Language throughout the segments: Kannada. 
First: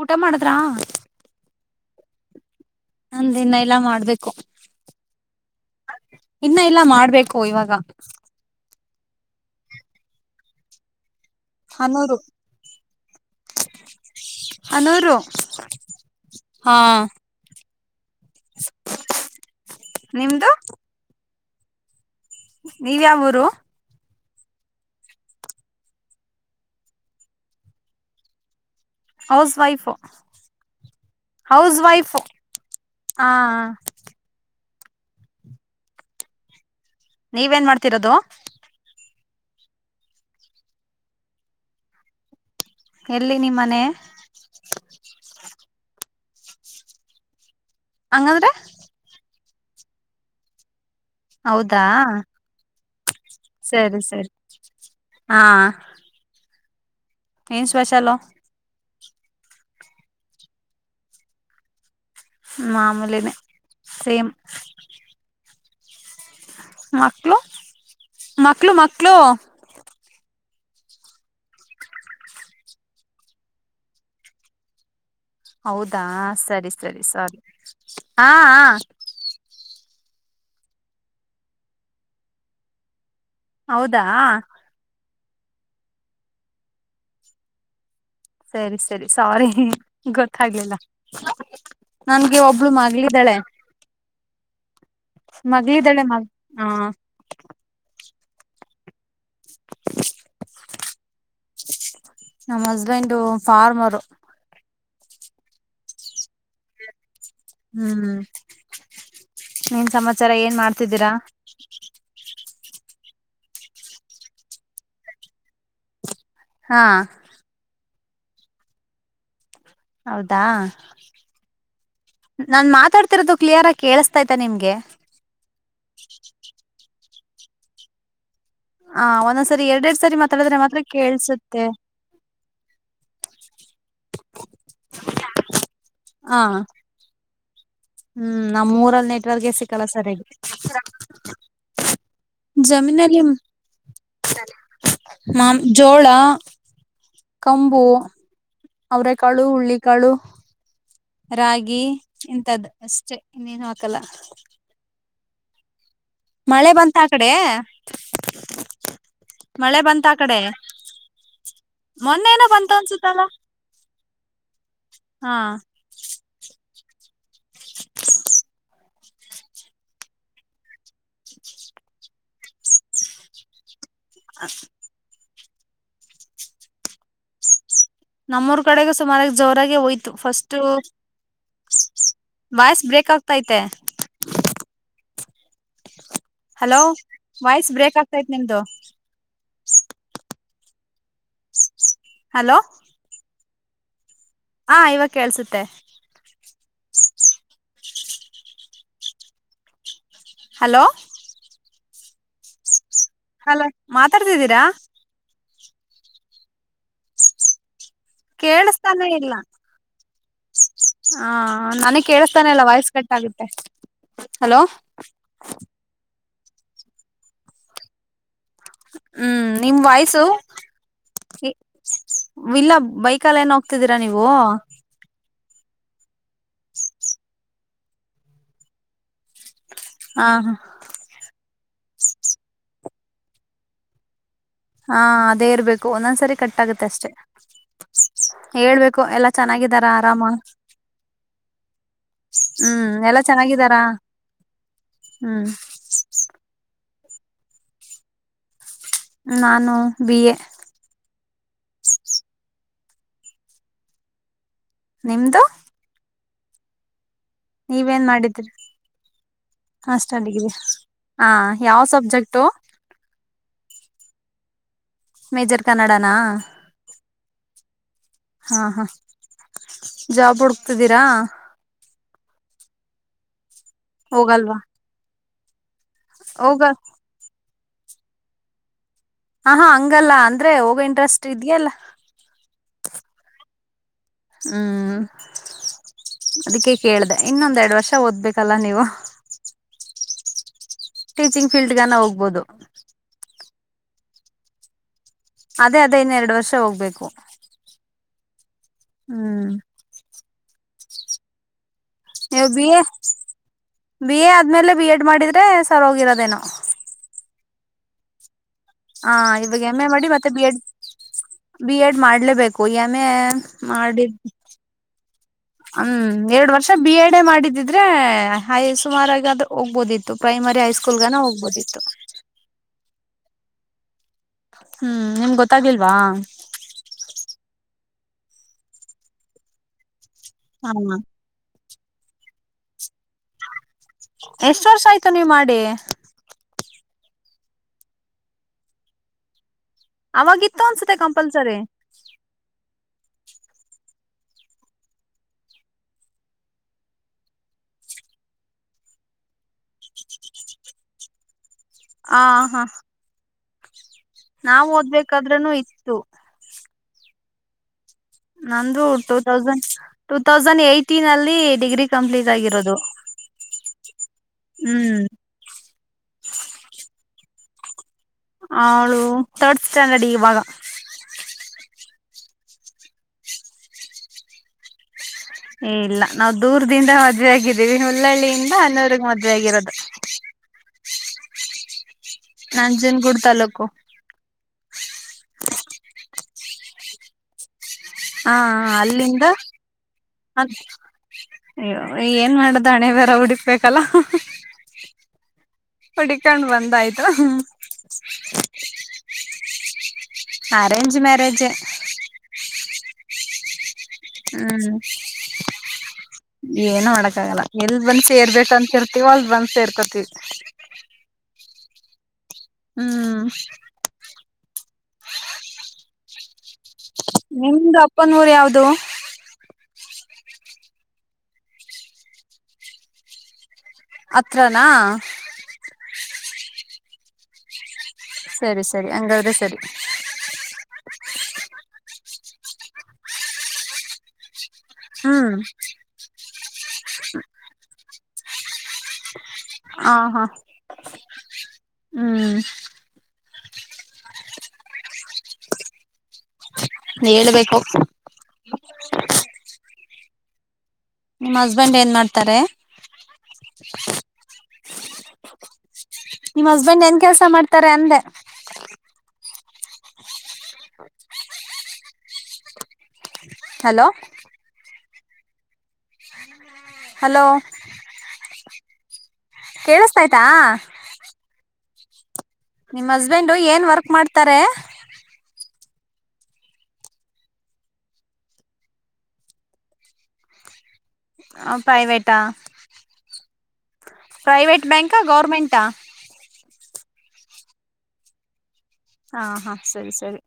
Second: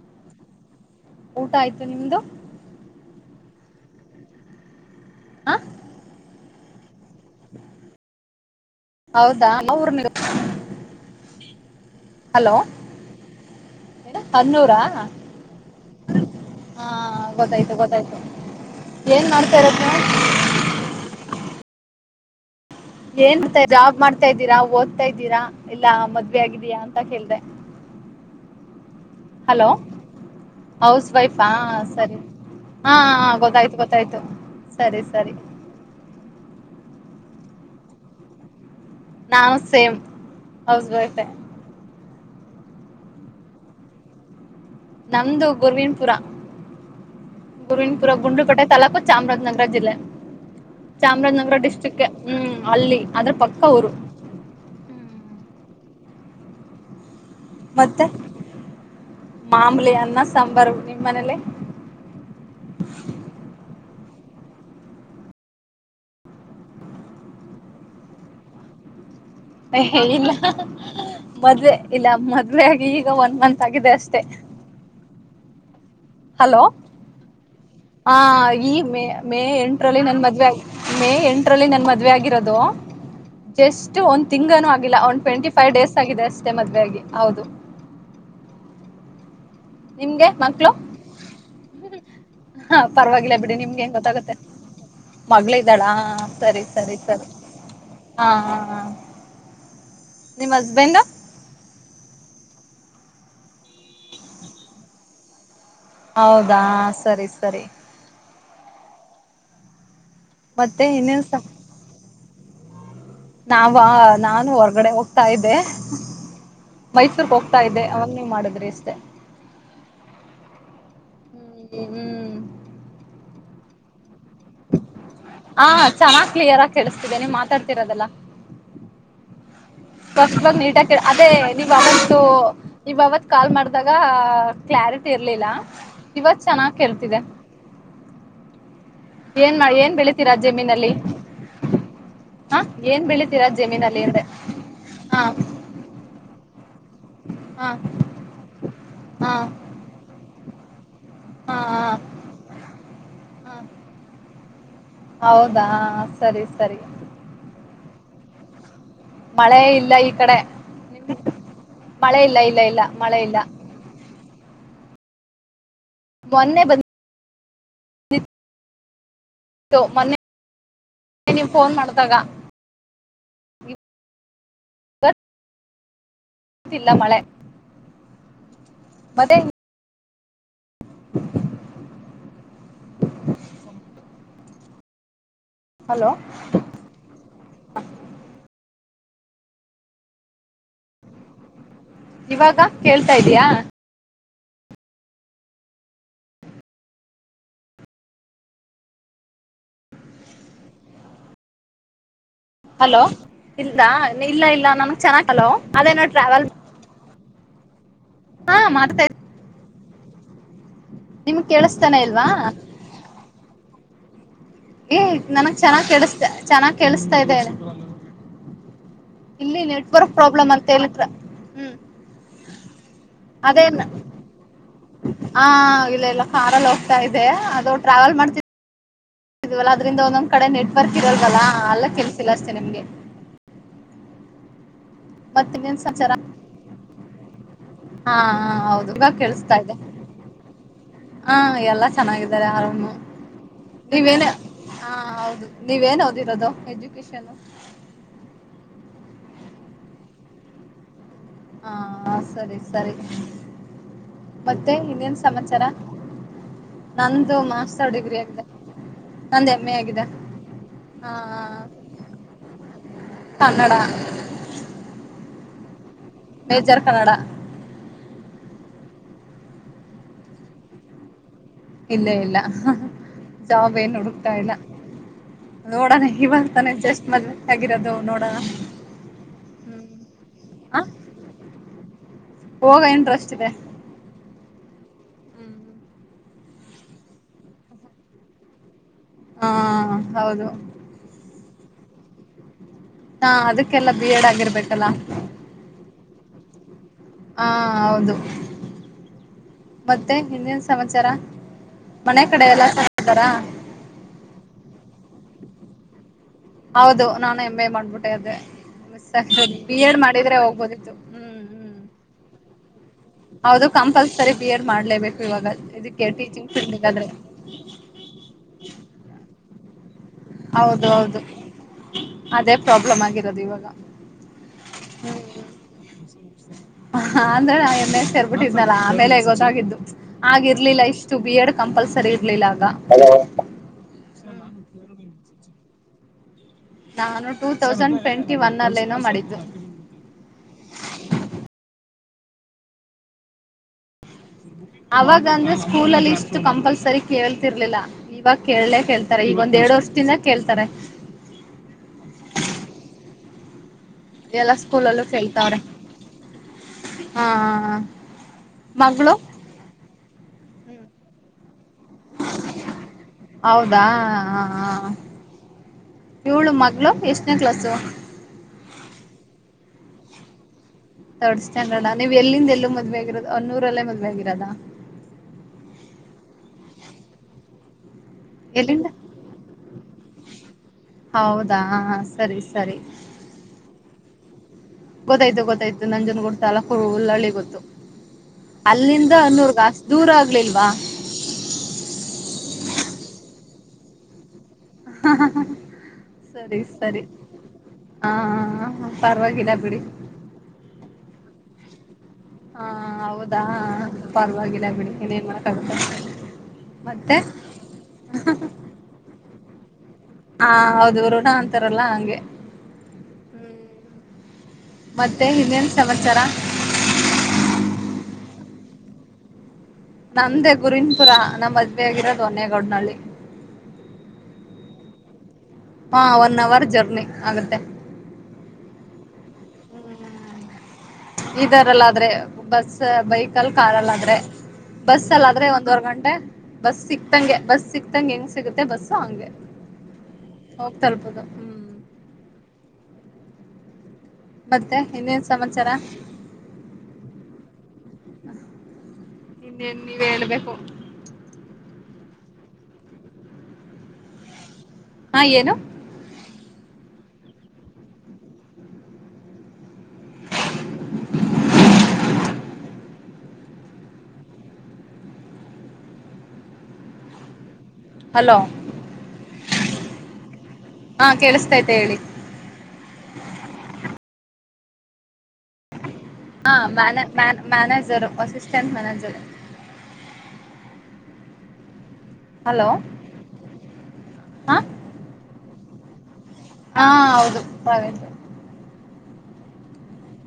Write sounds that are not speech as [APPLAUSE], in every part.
ಊಟ ಮಾಡುದ್ರಾ ಊಟ ಆಯ್ತು ನಿಮ್ದು ನಂದ ಇನ್ನ ಎಲ್ಲಾ ಮಾಡ್ಬೇಕು ಹ ಇನ್ನ ಎಲ್ಲಾ ಮಾಡ್ಬೇಕು ಇವಾಗ ಹೌದಾ ಅಮ್ಮ ಊರ್ ಮ [UNINTELLIGIBLE] ಹನೂರು ಹಲೋ ಹನೂರು ಹಾ ಗೊತ್ತಾಯ್ತು ಸರಿ ಏನ್ ನತಾರಪ್ಪ ನಿಮ್ದು ನೀವ್ ಏನ್ ಯಾವೂರು ಜಾಬ್ ಮಾಡ್ತ ಓ್ತಾ ಇದ್ದೀರಾ ಓದ್ತಾ ಇದ್ದೀರಾ ಇಲ್ಲಾ ಮದ್ವೆ ಆಗಿದೀಯಾ ಅಂತ ಕೇಳ್ದೆ ಹೌಸ್ ಹಲೋ ವೈಫು ಹೌಸ್ ವೈಫಾ ಹೌಸ್ ಸರಿ ವೈಫು ಹಾ ಹ ಗೊತ್ತಾಯ್ತು ಗೊತ್ತಾಯ್ತು ಸರಿ ಸರಿ ನೀವೇನ್ ಮಾಡ್ತಿರೋದು ನಾು ಸೇಮ್ ಹೌಸ್ ವೈಫ ಎಲ್ಲಿ ನಿಮ್ಮನೆ ನಮ್ದು ಗುರ್ವೀನ್ಪುರ ಗುರಿಣಪುರ ಹಂಗಂದ್ರೆ ಗುಂಡರುಪಟೆ ತೂಕು ಚಾಮರಾಜನಗರ ಪ್ರಜಿಲ್ಲ ಚಾಮರಾಜನಗರ ಹೌದಾ ಡಿಸ್ಟ್ರಿಕ್ಗೆ ಹ್ಮ್ ಅಲ್ಲಿ ಅದ್ರ ಪಕ್ಕ ಊರು ಸರಿ ಸರಿ ಹಾ ಏನ್ ಮತ್ತೆ ಸ್ಪೆಷಲ್ಲು ಮಾಮೂಲಿ ಅನ್ನ ಸಾಂಬಾರ ನಿಮ್ಮ್ ಮನೇಲಿ ಮಾಮೂಲಿ ನೇ ಸೇಮ್ [UNINTELLIGIBLE] ಮಕ್ಕಳು ಮಕ್ಳು ಮಕ್ಕಳು ಇಲ್ಲ ಮದ್ವೆ ಇಲ್ಲ ಮದ್ವೇ ಆಗಿ ಈಗ ಒನ್ ಮಂತ್ ಆಗಿದೆ ಅಷ್ಟೆ [INAUDIBLE] ಹೌದಾ ಸರಿ ಸರಿ ಸರಿ ಹಾ ಹಾ ಎರಲ್ಲಿ ನನ್ ಮದ್ವೆ ಆ ಮೇ ಎಂಟರಲ್ಲಿ ನನ್ ಮದ್ವೆ ಆಗಿರೋದು ಜಸ್ಟ್ ಹೌದಾ ಒಂದ್ ತಿಂಗನೂ ಆಗಿಲ್ಲ ಒ [UNINTELLIGIBLE] ಟ್ವೆಂಟಿ ಫೈವ್ ಡೇಸ್ ಆಗಿದೆ ಅಷ್ಟೇ ಮದುವೆ ಹಾಗಿ ಹೌದು ಸರಿ ಸರಿ ಸಾರಿ ನಿಮ್ಗೆ ಮಕ್ಳು ಗೊತ್ತಾಗ್ಲಿಲ್ಲ ನನ್ಗೆ ಒಬ್ಳು ಪರವಾಗಿಲ್ಲ ಮಗಳಿದ್ದಾಳೆ ಬಿಡಿ ನಿಮ್ಗೆ ಹೆಂಗ ಗೊತ್ತಾಗುತ್ತೆ ಮಗಳು ಇದ್ದಾಳ ಮಗಳಿದ್ದಾಳೆ ಮಗ್ ಸರಿ ಹ ಸರಿ ಸರಿ ಹಾ ಹಾ ಹ ನಿಮ್ಮ್ ಹಸ್ಬೆಂಡ್ ನಮ್ಮ ಹಸ್ಬೆಂಡ ಫಾರ್ಮರು ಹೌದಾ ಸರಿ ಸರಿ ಹ್ಮ್ ಏನ್ ಸಮಚ್ ಚರ ಏನ್ ಮತ್ತೆ ಮಾಡ್ತಿದ್ದೀರಾ ಇನ್ನೇನ್ ಸ ನಾವ ನಾನು ಹೊರಗಡೆ ಹೋಗ್ತಾ ಇದ್ದೆ ಹಾ ಮೈಸೂರ್ ಹೋಗ್ತಾ ಇದೆ ಅವನ್ನ ನೀ ಮಾಡಿದ್ರೆ ಇಷ್ಟೇ ಹೌದಾ ಹ್ಮ್ ನಾನ್ ಮಾತಾಡ್ತಿರೋದು ಕ್ಲಿಯರ್ ಆಗಿ ಕೆಲಸ್ ಹಾ ಚೆನ್ನಾಗ್ ಕ್ಲಿಯರ್ ಆಗಿ ಕೇಳಿಸ್ತಿದೆ ನೀವ್ ಮಾತಾಡ್ತಿರದೆಲ್ಲ ಹ ಒಂದೊಂದ್ಸರಿ ಎರಡೆರಡ್ ಸರಿ ಮಾತಾಡಿದ್ರೆ ಸ್ಪಷ್ಟವಾಗಿ ಮಾತ್ರ ನೀಟಾಗಿ ಕೇಳ್ ಅದೇ ಕೇಳ್ಸುತ್ತೆ ನೀವ್ ಅವತ್ತು ನೀವು ಅವ ಕಾಲ್ ಮಾಡಿದಾಗ ಕ್ಲಾರಿಟಿ ಇರ್ಲಿಲ್ಲ. ಹ ಇವತ್ ಚೆನ್ನಾಗ್ ಕೇಳ್ತಿದೆ ಹ್ಮ್ ನಮ್ಮೂರಲ್ ನೆಟ್ವರ್ಕೆ ಏನ್ ಮಾಡ ಸಿಕ್ಕಲ್ಲ ಏನ್ ಬೆಳಿತೀರಾ ಸರಿಯಗಿ ಜಮೀನಲ್ಲಿ ಹ ಏನ್ ಜಮೀನಲ್ಲಿ ಬೆಳಿತೀರಾ ಜಮೀನಲ್ಲಿ ಅಂದೆ ಹ ಮ ಜೋಳ ಹ ಕಂಬು ಅವ್ರೆ ಹ ಕಾಳು ಉಳ್ಳಿಕಾಳು. ಹ ರಾಗಿ ಇಂತದ್ ಅಷ್ಟೆ ಹ ಇನ್ನೇನು ಹಾಕಲ್ಲ. ಹೌದಾ ಸರಿ ಮಳೆ ಸರಿ ಬಂತ ಆ ಕಡೆ? ಮಳೆ ಇಲ್ಲ ಈ ಕಡೆ ನಿ ಮಳೆ ಇಲ್ಲ ಮೊನ್ನೆನೋ ಇಲ್ಲ ಬಂತ ಇಲ್ಲ ಮಳೆ ಅನ್ಸುತ್ತಲ್ಲ ಇಲ್ಲ. ಹಾ ಮೊನ್ನೆ ಬನ್ ಮೊನ್ನೆ ನೀವ್ ಫೋನ್ ಮಾಡ್ದಾಗ ಹ ತಿಲ್ಲ ಮಳೆ ನಮ್ಮುರ್ ಕಡೆಗು ಸುಮಾರಾಗ್ ಮತ್ತೆ ಜೋರಾಗೆ ಒಯ್ ತು ಫಸ್ ಟು ವಾಯ್ಸ್ ಬ್ರೇಕ್ ಆಗ್ತೈತೆ. ಹಲೋ ಹಲೋ ವಾಯ್ಸ್ ಬ್ರೇಕ್ ಆಗ್ತೈತ್ ನಿಮ್ದು. [INAUDIBLE] ಹಲೋ ಇವಾಗ ಕೇಳ್ತಾ ಇದಿಯಾ? ಹಾ ಇವಾಗ ಕೇಳ್ಸುತ್ತೆ. ಹಲೋ ಹಲೋ ಹಲೋ ಇಲ್ಲ ಇಲ್ಲ ಮಾತಾಡ್ತಿದ್ದೀರಾ ಇಲ್ಲ ನನ್ಗ್ ಚೆನ್ನಲೋ ಹಲೋ ಅದೇನೋ ಟ್ರಾವೆಲ್ ಮ್ ಕೇಳಿಸ್ತಾನೆ ಇಲ್ಲ. ಹಾ ನಿಮ್ಗ್ ಕೇಳಿಸ್ತಾನೆ ನನಿಗ್ ಇಲ್ವಾ ಕೇಳಿಸ್ತಾನೆ ಇಲ್ಲ ವಾಯ್ಸ್ ಕಟ್ಟಾಗುತ್ತೆ. ಏ ನನ್ಗ್ ಚೆನ್ನಾಗ್ ಕೆಡಿಸ್ತ ಚೆನ್ನಾಗಿ ಕೇಳಸ್ತಾ ಇದೇ. ಹ್ಮ್ ನಿಮ್ ವಾಯ್ಸು ಹೇಳಿದ್ರ ಹ್ಮ್ ಇಲ್ಲ ಬೈಕಲ್ ಏನ್ ಹೋಗ್ತಿದ್ದೀರಾ ನೀವು? ಹಾ ಇಲ್ಲ ಇಲ್ಲ ಕಾರಲ್ಲಿ ಹೋಗ್ತಾ ಇದೆ ಅದು ಟ್ರಾವೆಲ್ ಮಾಡ್ತಿ ಇಲ್ಲ ಅದ್ರಿಂದ ಹ ಒನ್ನೊಂದ್ ಕಡೆ ನೆಟ್ವರ್ಕ್ ಇರಲ್ವಲ್ಲ. ಹಾ ಅಲ್ಲ ಕೆಳ್ಸಿಲ್ಲ ಅಷ್ಟೇ ನಿಮ್ಗೆ. ಹಾ ಅದೇ ಮತ್ತ ಇನ್ನೇನ್ ಇರ್ಬೇಕು ಸಮಾಚಾರ ಒಂದೊಂದ್ಸರಿ ಕಟ್ ಆಗತ್ತೆ ಅಷ್ಟೆ ಹಾ ಹಾ ಹೌದು ಹೇಳ್ಬೇಕು ಇವಾಗ ಎಲ್ಲಾ ಕೇಳಿಸ್ತಾ ಇದೆ ಚೆನ್ನಾಗಿದ್ದಾರಾ ಆರಾಮ ಹಾ ಎಲ್ಲಾ ಚೆನ್ನಾಗಿದ್ದಾರೆ ಆರಾಮು ಹ್ಮ್ ಎಲ್ಲಾ ಚೆನ್ನಾಗಿದ್ದಾರಾ ನೀವೇನ ಹಾ ಹ್ಮ್. ವಿಶಾಲ್ ನಾನು ಬಿ ಎ ಹಾ ಸರಿ ಸರಿ ಮತ್ತೆ ಇನ್ನೇನ್ ನಿಮ್ದು ಸಮಾಚಾರ ನಂದು ಮಾಸ್ಟರ್ ನೀವೇನ್ ಡಿಗ್ರಿ ಆಗಿದೆ ಮಾಡಿದ್ರಿ ನಂದು ಎಮ್ ಎ ಆಗಿದೆ ಅಷ್ಟ ಅಲ್ಲಿಗ ಹಾ ಹ ಯಾವ subject Kannada major Kannada major Kannada ಹಾ ಹಾ ಜಾಬ್ ಹುಡುಕ್ತಿದ್ದೀರಾ ಇಲ್ಲ ಇಲ್ಲ ಜಾಬ್ಬೇನು ಹುಡುಕ್ತಾ ಇಲ್ಲ ಹೋಗಲ್ವಾ ನೋಡಣ ಇವಾಗ ಹೋಗ ತಾನೆ ಜಸ್ಟ್ ಮದುವೆ ಆಗಿರೋದು ನೋಡೋಣ ಹ ಹಾ ಹಂಗಲ್ಲ ಅಂದ್ರೆ ಹೋಗ ಹ ಇಂಟ್ರೆಸ್ಟ್ ಇದ್ಯಲ್ಲ ಹೋಗ ಇಂಟ್ರೆಸ್ಟ್ ಇದೆ ಹ್ಮ್ ಅದಕ್ಕೆ ಕೇಳ್ದ ಇನ್ನೊಂದೆರಡು ವರ್ಷ ಓದ್ಬೇಕಲ್ಲ ನೀವು ಹಾ ಹೌದು ಟೀಚಿಂಗ್ ಫೀಲ್ಡ್ಗಾನ ಹೋಗ್ಬೋದು ಹಾ ಅದಕ್ಕೆಲ್ಲಾ ಬಿ ಎಡ್ ಆಗಿರರ್ಬೇಕಲ್ಲ ಅದೇ ಅದೇ ಇನ್ನೆರಡು ವರ್ಷ ಹೋಗ್ಬೇಕು ಹಾ ಹೌದು ಹ್ಮ್ ಮತ್ತೆ ಇನ್ನೇನ್ ಸಮಾಚಾರ ಮನೆ ಕಡೆ ನೀವು ಎಲ್ಲ ಬಿ ಎ ಚೆನ್ನಾಗಿದ್ದಾರಾ ಬಿ ಎ ಆದ್ಮೇಲೆ ಬಿ ಎಡ್ ಮಾಡಿದ ಸರೋಗಿರದೇನ ಹೌದು ನಾನು ಎಮ್ ಎ ಮಾಡ್ಬಿಟ್ಟೆ ಅದೆ ಹ ಇವಾಗ ಎಮ್ ಎ ಮಾಡಿ ಮತ್ತೆ ಬಿ ಎಡ್ ಹೋಗ್ಬೋದಿತ್ತು ಹ್ಮ್ ಬಿ ಹ್ಮ್ ಎಡ್ ಮಾಡ್ಲೇಬೇಕು ಹೌದು ಮಾಡ ಕಂಪಲ್ಸರಿ ಬಿ ಎಡ್ ಮಾಡ್ಲೇಬೇಕು ಇವಾಗ ಹ ಇದಕ್ಕೆ ಎರಡು ಟೀಚಿಂಗ್ ವರ್ಷ ಬಿ ಫೀಲ್ಡ್ಗಾದ್ರೆ ಎಡ್ ಎ ಮಾಡಿದಿದ್ರೆ ಸುಮಾರು ಬೂದಿದಿ ಹೌದು ಹೌದು ಅದೇ ಪ್ರಾಬ್ಲಮ್ ಅಗೆತಿ ಪ್ರದಿ ಇವಾಗ ಹೂ ನಿಮ್ ಗೊತ್ತಾಗಿಲ್ವಾ ಸೇರ್ಬಿಟ್ಟಿದ್ನಲ್ಲಾ ಆಮೇಲೆ ಗೊತ್ತಾಗಿದ್ದು ಹ ಆಗಿರ್ಲಿಲ್ಲ ಇಷ್ಟು ಬಿ ಎಡ್ ಕಂಪಲ್ಸರಿ ಇರಲಿಲ್ಲ ಆಗ ಎಷ್ಟ ವರ್ಷ ಆಯ್ತು ನೀ ಮಾಡಿ ನಾನು ಟೂ ತೌಸಂಡ್ ಟ್ವೆಂಟಿ ಒನ್ ಅಲ್ಲೇನೋ ಮಾಡಿದ್ದು. ಅವಾಗಿತ್ತು ಅನ್ಸುತ್ತೆ [INAUDIBLE] ಅವಾಗ ಅಂದ್ರೆ ಸ್ಕೂಲಲ್ಲಿ ಇಷ್ಟು ಕಂಪಲ್ಸರಿ ಕೇಳ್ತಿರ್ಲಿಲ್ಲ ಇವಾಗ ಕೇಳೆ ಕೇಳ್ತಾರೆ ಈಗೊಂದೆರಡ್ ವರ್ಷದಿಂದ ಕೇಳ್ತಾರೆ. ಆ ಹಾ ಎಲ್ಲಾ ನಾವ್ ಸ್ಕೂಲಲ್ಲೂ ಓದ್ಬೇಕಾದ್ರೂನು ಕೇಳ್ತಾವ್ರೆ ಇತ್ತು ಹಾ ಹಾ ಹಾ ನಂದು ಟೂ ತೌಸಂಡ್ ಟೂ ತೌಸ್ ತೌಸಂಡ್ ಏಟಿನಲ್ಲಿ ಡಿಗ್ರಿ ಕಂಪ್ಲೀಟ್ ಆಗಿರೋದು ಹೌದಾ ಹ ಹ ಹ್ಮ್ ಇವಳು ಮಗ್ಳು ಎಷ್ ಷ್ಟನೇ ಕ್ಲಾಸು? ಅವಳು ಥರ್ಡ್ ಸ್ಟ್ಯಾಂಡರ್ಡ್ ಇವಾಗ ಥರ್ಡ ಸ್ಟ್ಯಾಂಡರ್ಡ ನೀವು ಎಲ್ಲಿಂದ ಎಲ್ಲಿಗೆ ಮದುವೆ ಆಗಿರೋದು ಅನ್ನೂರಲ್ಲೇ ಮದುವೆಯಾಗಿರೋದ? ಇಲ್ಲ ನಾವು ದೂರದಿಂದ ಮದುವೆ ಆಗಿದಿವಿ. ಹಳ್ಳಳ್ಳಿಯಿಂದ ಎಲ್ಲಿಂದ ಅನ್ನೋರುಗ್ ಮದುವೆ ಆಗಿರೋದು. ಹೌದಾ ಸ್ ನಂಜನಗೂಡ್ ತಾಲೂಕು ಗೊತ್ತಾಯ್ತು ಗೊತ್ತಾಯ್ತು ನಂಜನ್ನಗೂಡು ತಾಲೂಕು ಹುಲ್ಲಾಳ್ಳಿ ಗೊತ್ತು. ಹಾ ಅಲ್ಲಿಂದ ಅನ್ನೂರ್ಗ ಅಷ್ಟು ದೂರ ಆಗ್ಲಿಲ್ವಾ ಹ್ ಏನ್ ಮಾಡೋದು ಹಣೆಬರ್ ನಾವೂ ಹುಡುಕಬೇಕಲ್ಲ ಹ್ ಹ್ ಹ್ ಅಹ್ ಹಾ ಹ ಸರಿ ಸರಿ ಬಂದಾಯ್ತು ಹ ಪರ್ವಾಗಿಲ್ಲ ಬಿಡಿ ಅರೇಂಜ್ ಮ್ಯಾರೇಜೆ ಹಾ ಹೌದಾ ಪರವಾಗಿಲ್ಲ ಹ್ಮ್ ಬಿಡಿ ಇನ್ನೇನ್ ಮಾಡಕ್ಕಾಗುತ್ತೆ ಏನು ಮಾಡಕ್ ಮತ್ತೆ ಆಗಲ್ಲ ಎಲ್ಲಿ ಬಂದ್ ಸೇರ್ಬೇಕಂತಿರ್ತಿವೋ ಅಲ್ ಬಂದ್ ಸೇರ್ಕೊತೀವಿ. ತರಲ್ಲಾ ಹಂಗೆ ಹ್ಮ್ ಮತ್ತೆ ಇನ್ನೇನ್ ಸಮಾಚಾರ? ನಿಮ್ದ ಅಪ್ಪನ ಊರು ಯಾವ್ದು ನಮ್ದೆ ಗುರಿವಿನ್ ಪುರಾ ನಮ್ಮ್ ಮದ್ವೆ ಆಗಿರೋದು ಒನ್ನೇಗೌಡ್ನಳ್ಳಿ. ಅತ್ರನಾ? ಹಾ ಒನ್ ಅವರ್ ಆಗುತ್ತೆ ಸರಿ ಸರಿ ಹಂಗಾದ್ರೆ ಸರಿ. ಇದಾರಲ್ಲ ಅಂದ್ರೆ ಬಸ್ಸ ಬೈಕಲ್ ಕಾರಲ್ಲಾದ್ರೆ ಹ್ಮ್ ಬಸಲ್ಲಾದ್ರೆ ಒಂದ್ವರ್ ಗಂಟೆ ಬಸ್ ಸಿಕ್ತಂಗೆ ಬಸ್ ಸಿಕ್ ಇತ್ತಂಗ ಹೆಂಗ್ ಸಿಗುತ್ತೆ ಬಸ್ಸು ಹಂಗೆ. ಆ ಹಾ ಹೋಗ್ ತಲುಪೋದು ಹ್ಮ್ ಹ್ಮ್ ಮತ್ತೆ ಇನ್ನೇನ್ ಸಮಾಚಾರ? ಹೇಳ್ಬೇಕು ಇನ್ನೇನ್ ನೀವ್ ಹೇಳ್ಬೇಕು ನಿಮ್ ಹಸ್ಬೆಂಡ್ ಏನ್ ಮಾಡ್ ತಾರೆ ಹಾ ಏನು ನಿಮ್ ಹಸ್ಬೆಂಡ್ ಏನ್ ಕೆಲ್ಸ ಮಾಡ್ತಾರೆ ಅಂದೆ. ಹಲೋ ಹಲೋ ಹಲೋ ಕೇಳಿಸ್ತೈತ ಹಾ ಕೇಳಿಸ್ತೈತೆ ಹೇಳಿ. ನಿಮ್ ಹಸ್ಬೆಂಡ್ ಏನ್ ವರ್ಕ್ ಮಾಡ್ತಾರೆ. [INAUDIBLE] ಹಾ ಮ್ಯನೆ ಮ್ಯಾನ್ ಮ್ಯಾನೇಜರು ಅಸಿಸ್ಟೆಂಟ್ ಮ್ಯಾನೇಜರು. ಆ ಪ್ರೈವೇ ಟಾ ಹಲೋ ಹಾ ಪ್ರೈವೇಟ್ ಬ್ಯಾಂಕ ಗೌರ್ಮೆಂಟಾ. ಹಾ ಹೌದು [UNINTELLIGIBLE] ಹಾ ಹಾ ಸರಿ ಸರಿ.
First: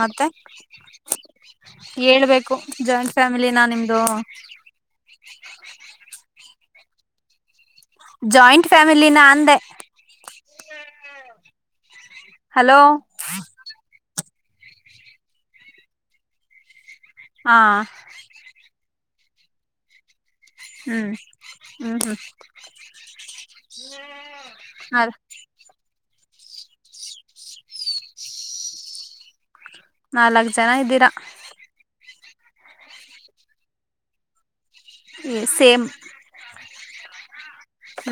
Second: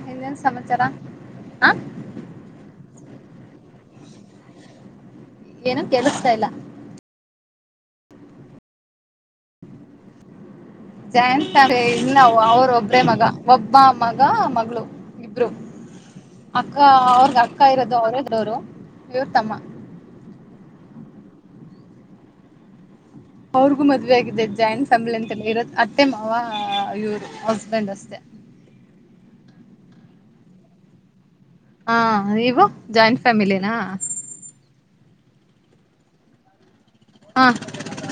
ಮತ್ತೆ ಇನ್ನೇನ್ ಸಮಾಚಾರ ಹ ಹೇಳ್ಬೇಕು ಜಾಸ್ ಫ್ಯಾಮಿಲಿನ ನಿಮ್ದು ಏನು ಕೇಳಿಸ್ತಾ ಇಲ್ಲ. ಜಾಯಿಂಟ್ ಫ್ಯಾಮಿಲಿನ ಅಂದೆ. [UNINTELLIGIBLE] ಇನ್ನ ಅವರು ಹಲೋ ಒಬ್ಬ್ರೇ ಮಗ ಒಬ್ಬ ಮಗ ಮಗಳು ಇಬ್ರು ಅಕ್ ಅಕ್ಕ ಅವ್ರಿಗ್ ಹಾ ಅಕ್ಕ ಇರೋದು ಅವ್ರೆ ಡೋರು. ಇವ್ರ್ ತಮ್ಮ ಹ್ಮ್ ಊ ಹ್ಮ ಅವ್ರಿಗೂ ಮದುವೆ ಆಗಿದೆ ಜಾಯಿಂಟ್ ಅ ಫ್ಯಾಮಿಲಿ ಎಂತೆಲ್ಲ ಇರ ಅದ್ ಅತ್ತೆ ಮಾವಾ ಯೂರ್ ಹಸ್ಬೆಂಡ್ ಅಷ್ಟೇ. ನಾಲ್ಕ್ ಜನ ಇದ್ದೀರ ಹ ನೀವು ಜಾಯಿಂಟ್ ಫ್ಯಾಮಿಲಿನ? ಏ ಸೇಮ್. ಹಾ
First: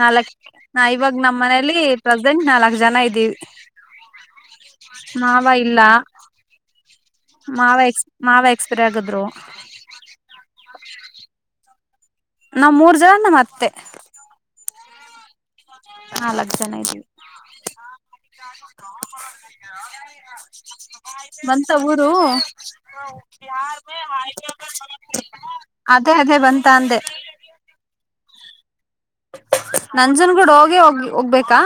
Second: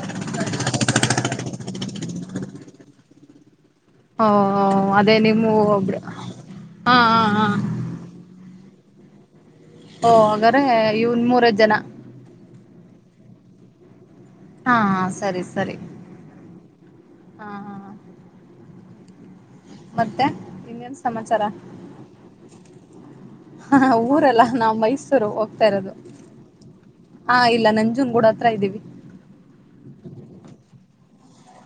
ನಾಲಕ್ಕ್ ಇವಾಗ್ ನಮ್ಮ್ ಮನೆಲಿ ಪ್ರಜ್ ಡ್ ನಾಲ್ಕ್ ಜನ ಇದ್ದೀವಿ. ಹೊ ಓ ಅದೇ ಮಾವ ನಿಮ್ಮ ಇಲ್ಲ ಒಬ್ರು ಹಾ ಹಾ ಹಾ ಮಾವ ಎಕ್ಸ್ ಮಾವ ಎಕ್ಸ್ ಪೈರಾಗಿದ್ರು ಹಾಗಾರೆ ಇವನ್ ಮೂರೆ ಜನ. ನಾವ್ ಮೂರ್ ಜನ ನಮ್ಮ್ ಅತ್ತೆ. ಹಾ ಹಾ ಸರಿ ಸ್ ನಾಲ್ಕ್, ಜನ. ಇದ್ದೀವಿ. ಹಾ ಮತ್ತೆ ಇನ್ನೇನ್ ಸಮಾಚಾರ ಬಂತ ಊರು ಊರಲ್ಲ ನಾವು ಮೈಸೂರು [UNINTELLIGIBLE] ಹೋಗ್ತಾ ಇರೋದು ಅದೇ ಅದೇ ಬಂತ ಅಂದೆ. ತ್ರ ಇದ್ದೀವಿ. ನಂಜನಗೂಡು ಹೋಗಿ ಹೋಗ್ ಹೋಗ್ಬೇಕಾ?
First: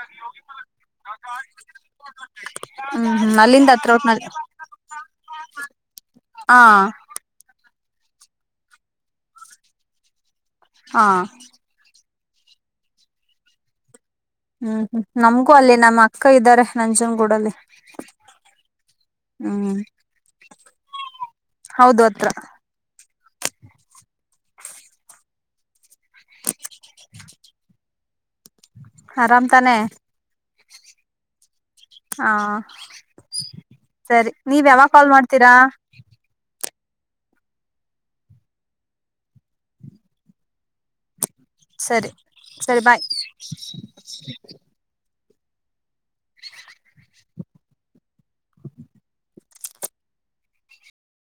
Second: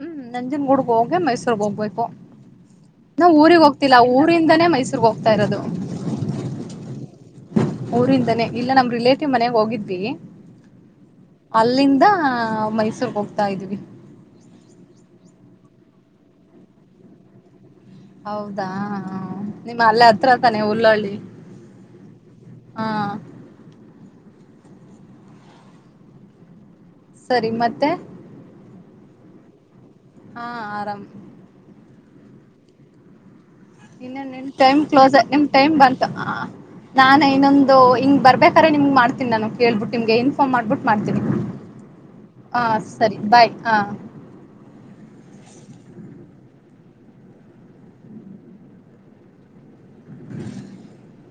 ಹ್ಮ್ ನಂಜನ್ ಗೂಡ್ಗ್ ಹೋಗೆ ಮೈಸೂರಿಗೆ ಹೋಗ್ಬೇಕು ಹ್ಮ್ ನ ಹ್ಮ್ ಊರಿಗ್ ಅಲ್ಲಿಂದ ಹತ್ರ ಹೋಗ್ತಿಲ್ಲ ಒಟ್ನಲ್ಲಿ. ಊರಿಂದಾನೇ ಮೈಸೂರರ್ಗ್ ರ್ಹೋಗ್ತಾ ಇರೋದು. ಹಾ ಊರಿಂದಾನೇ ಇಲ್ಲ ನಮ್ ರಿಲೇಟಿವ್ ಮನೆಗ್ ಹೋಗಿದ್ವಿ. ಹಾ ಹ ಮೈಸೂರ್ಗ್ ಹೋಗ್ತಾ ಇದೀವಿ. ಹ್ಮ್ ಹ್ಮ್ ನಮ್ಗೂ ಅಲ್ಲಿ ನಮ್ಮ್ ಅಕ್ಕ ಇದ್ದಾರೆ ನಂಜನ್ ಗೂಡಲ್ಲಿ. ಹೌದಾ ಹ್ಮ್ ನಿಮ್ ಅಲ್ಲೆ ಹತ್ರ ತಾನೆ ಹುಲ್ಲಾಳಿ ಹೌದು ಹತ್ರ ಹಾ. [INAUDIBLE] ಸರಿ ಮತ್ತೆ ಆರಾಮ್ ತಾನೆ ಹಾ ಆರಾಮ್ ಹಾ ಇನ್ನೆನ್ ಸರಿ ನಿಮ್ ನೀವ್ ಟೈಮ್ ಯಾವಾಗ ಕಾಲ್ ಕ್ಲೋಸೆ ನಿಮ್ ಮಾಡ್ತೀರಾ ಟೈಮ್ ಬಂತು ಆ ಅ ನಾನೆ ಇನ್ನೊಂದು ಹಿಂಗ್ ಬರ್ಬೇಕಾದ್ರೆ ನಿಮ್ಗೆ ಮಾಡ್ತನಿ ನಾನು ಕೇಳ್ಬಿಟ್ಟು ನಿಮ್ಗೆ ಇನ್ಫಾರ್ಮ್ ಮಾಡ್ಬಿಟ್ಟು ಮಾಡ್ತೀನಿ. ಸರಿ ಸರಿ ಬಾಯ್. [INAUDIBLE]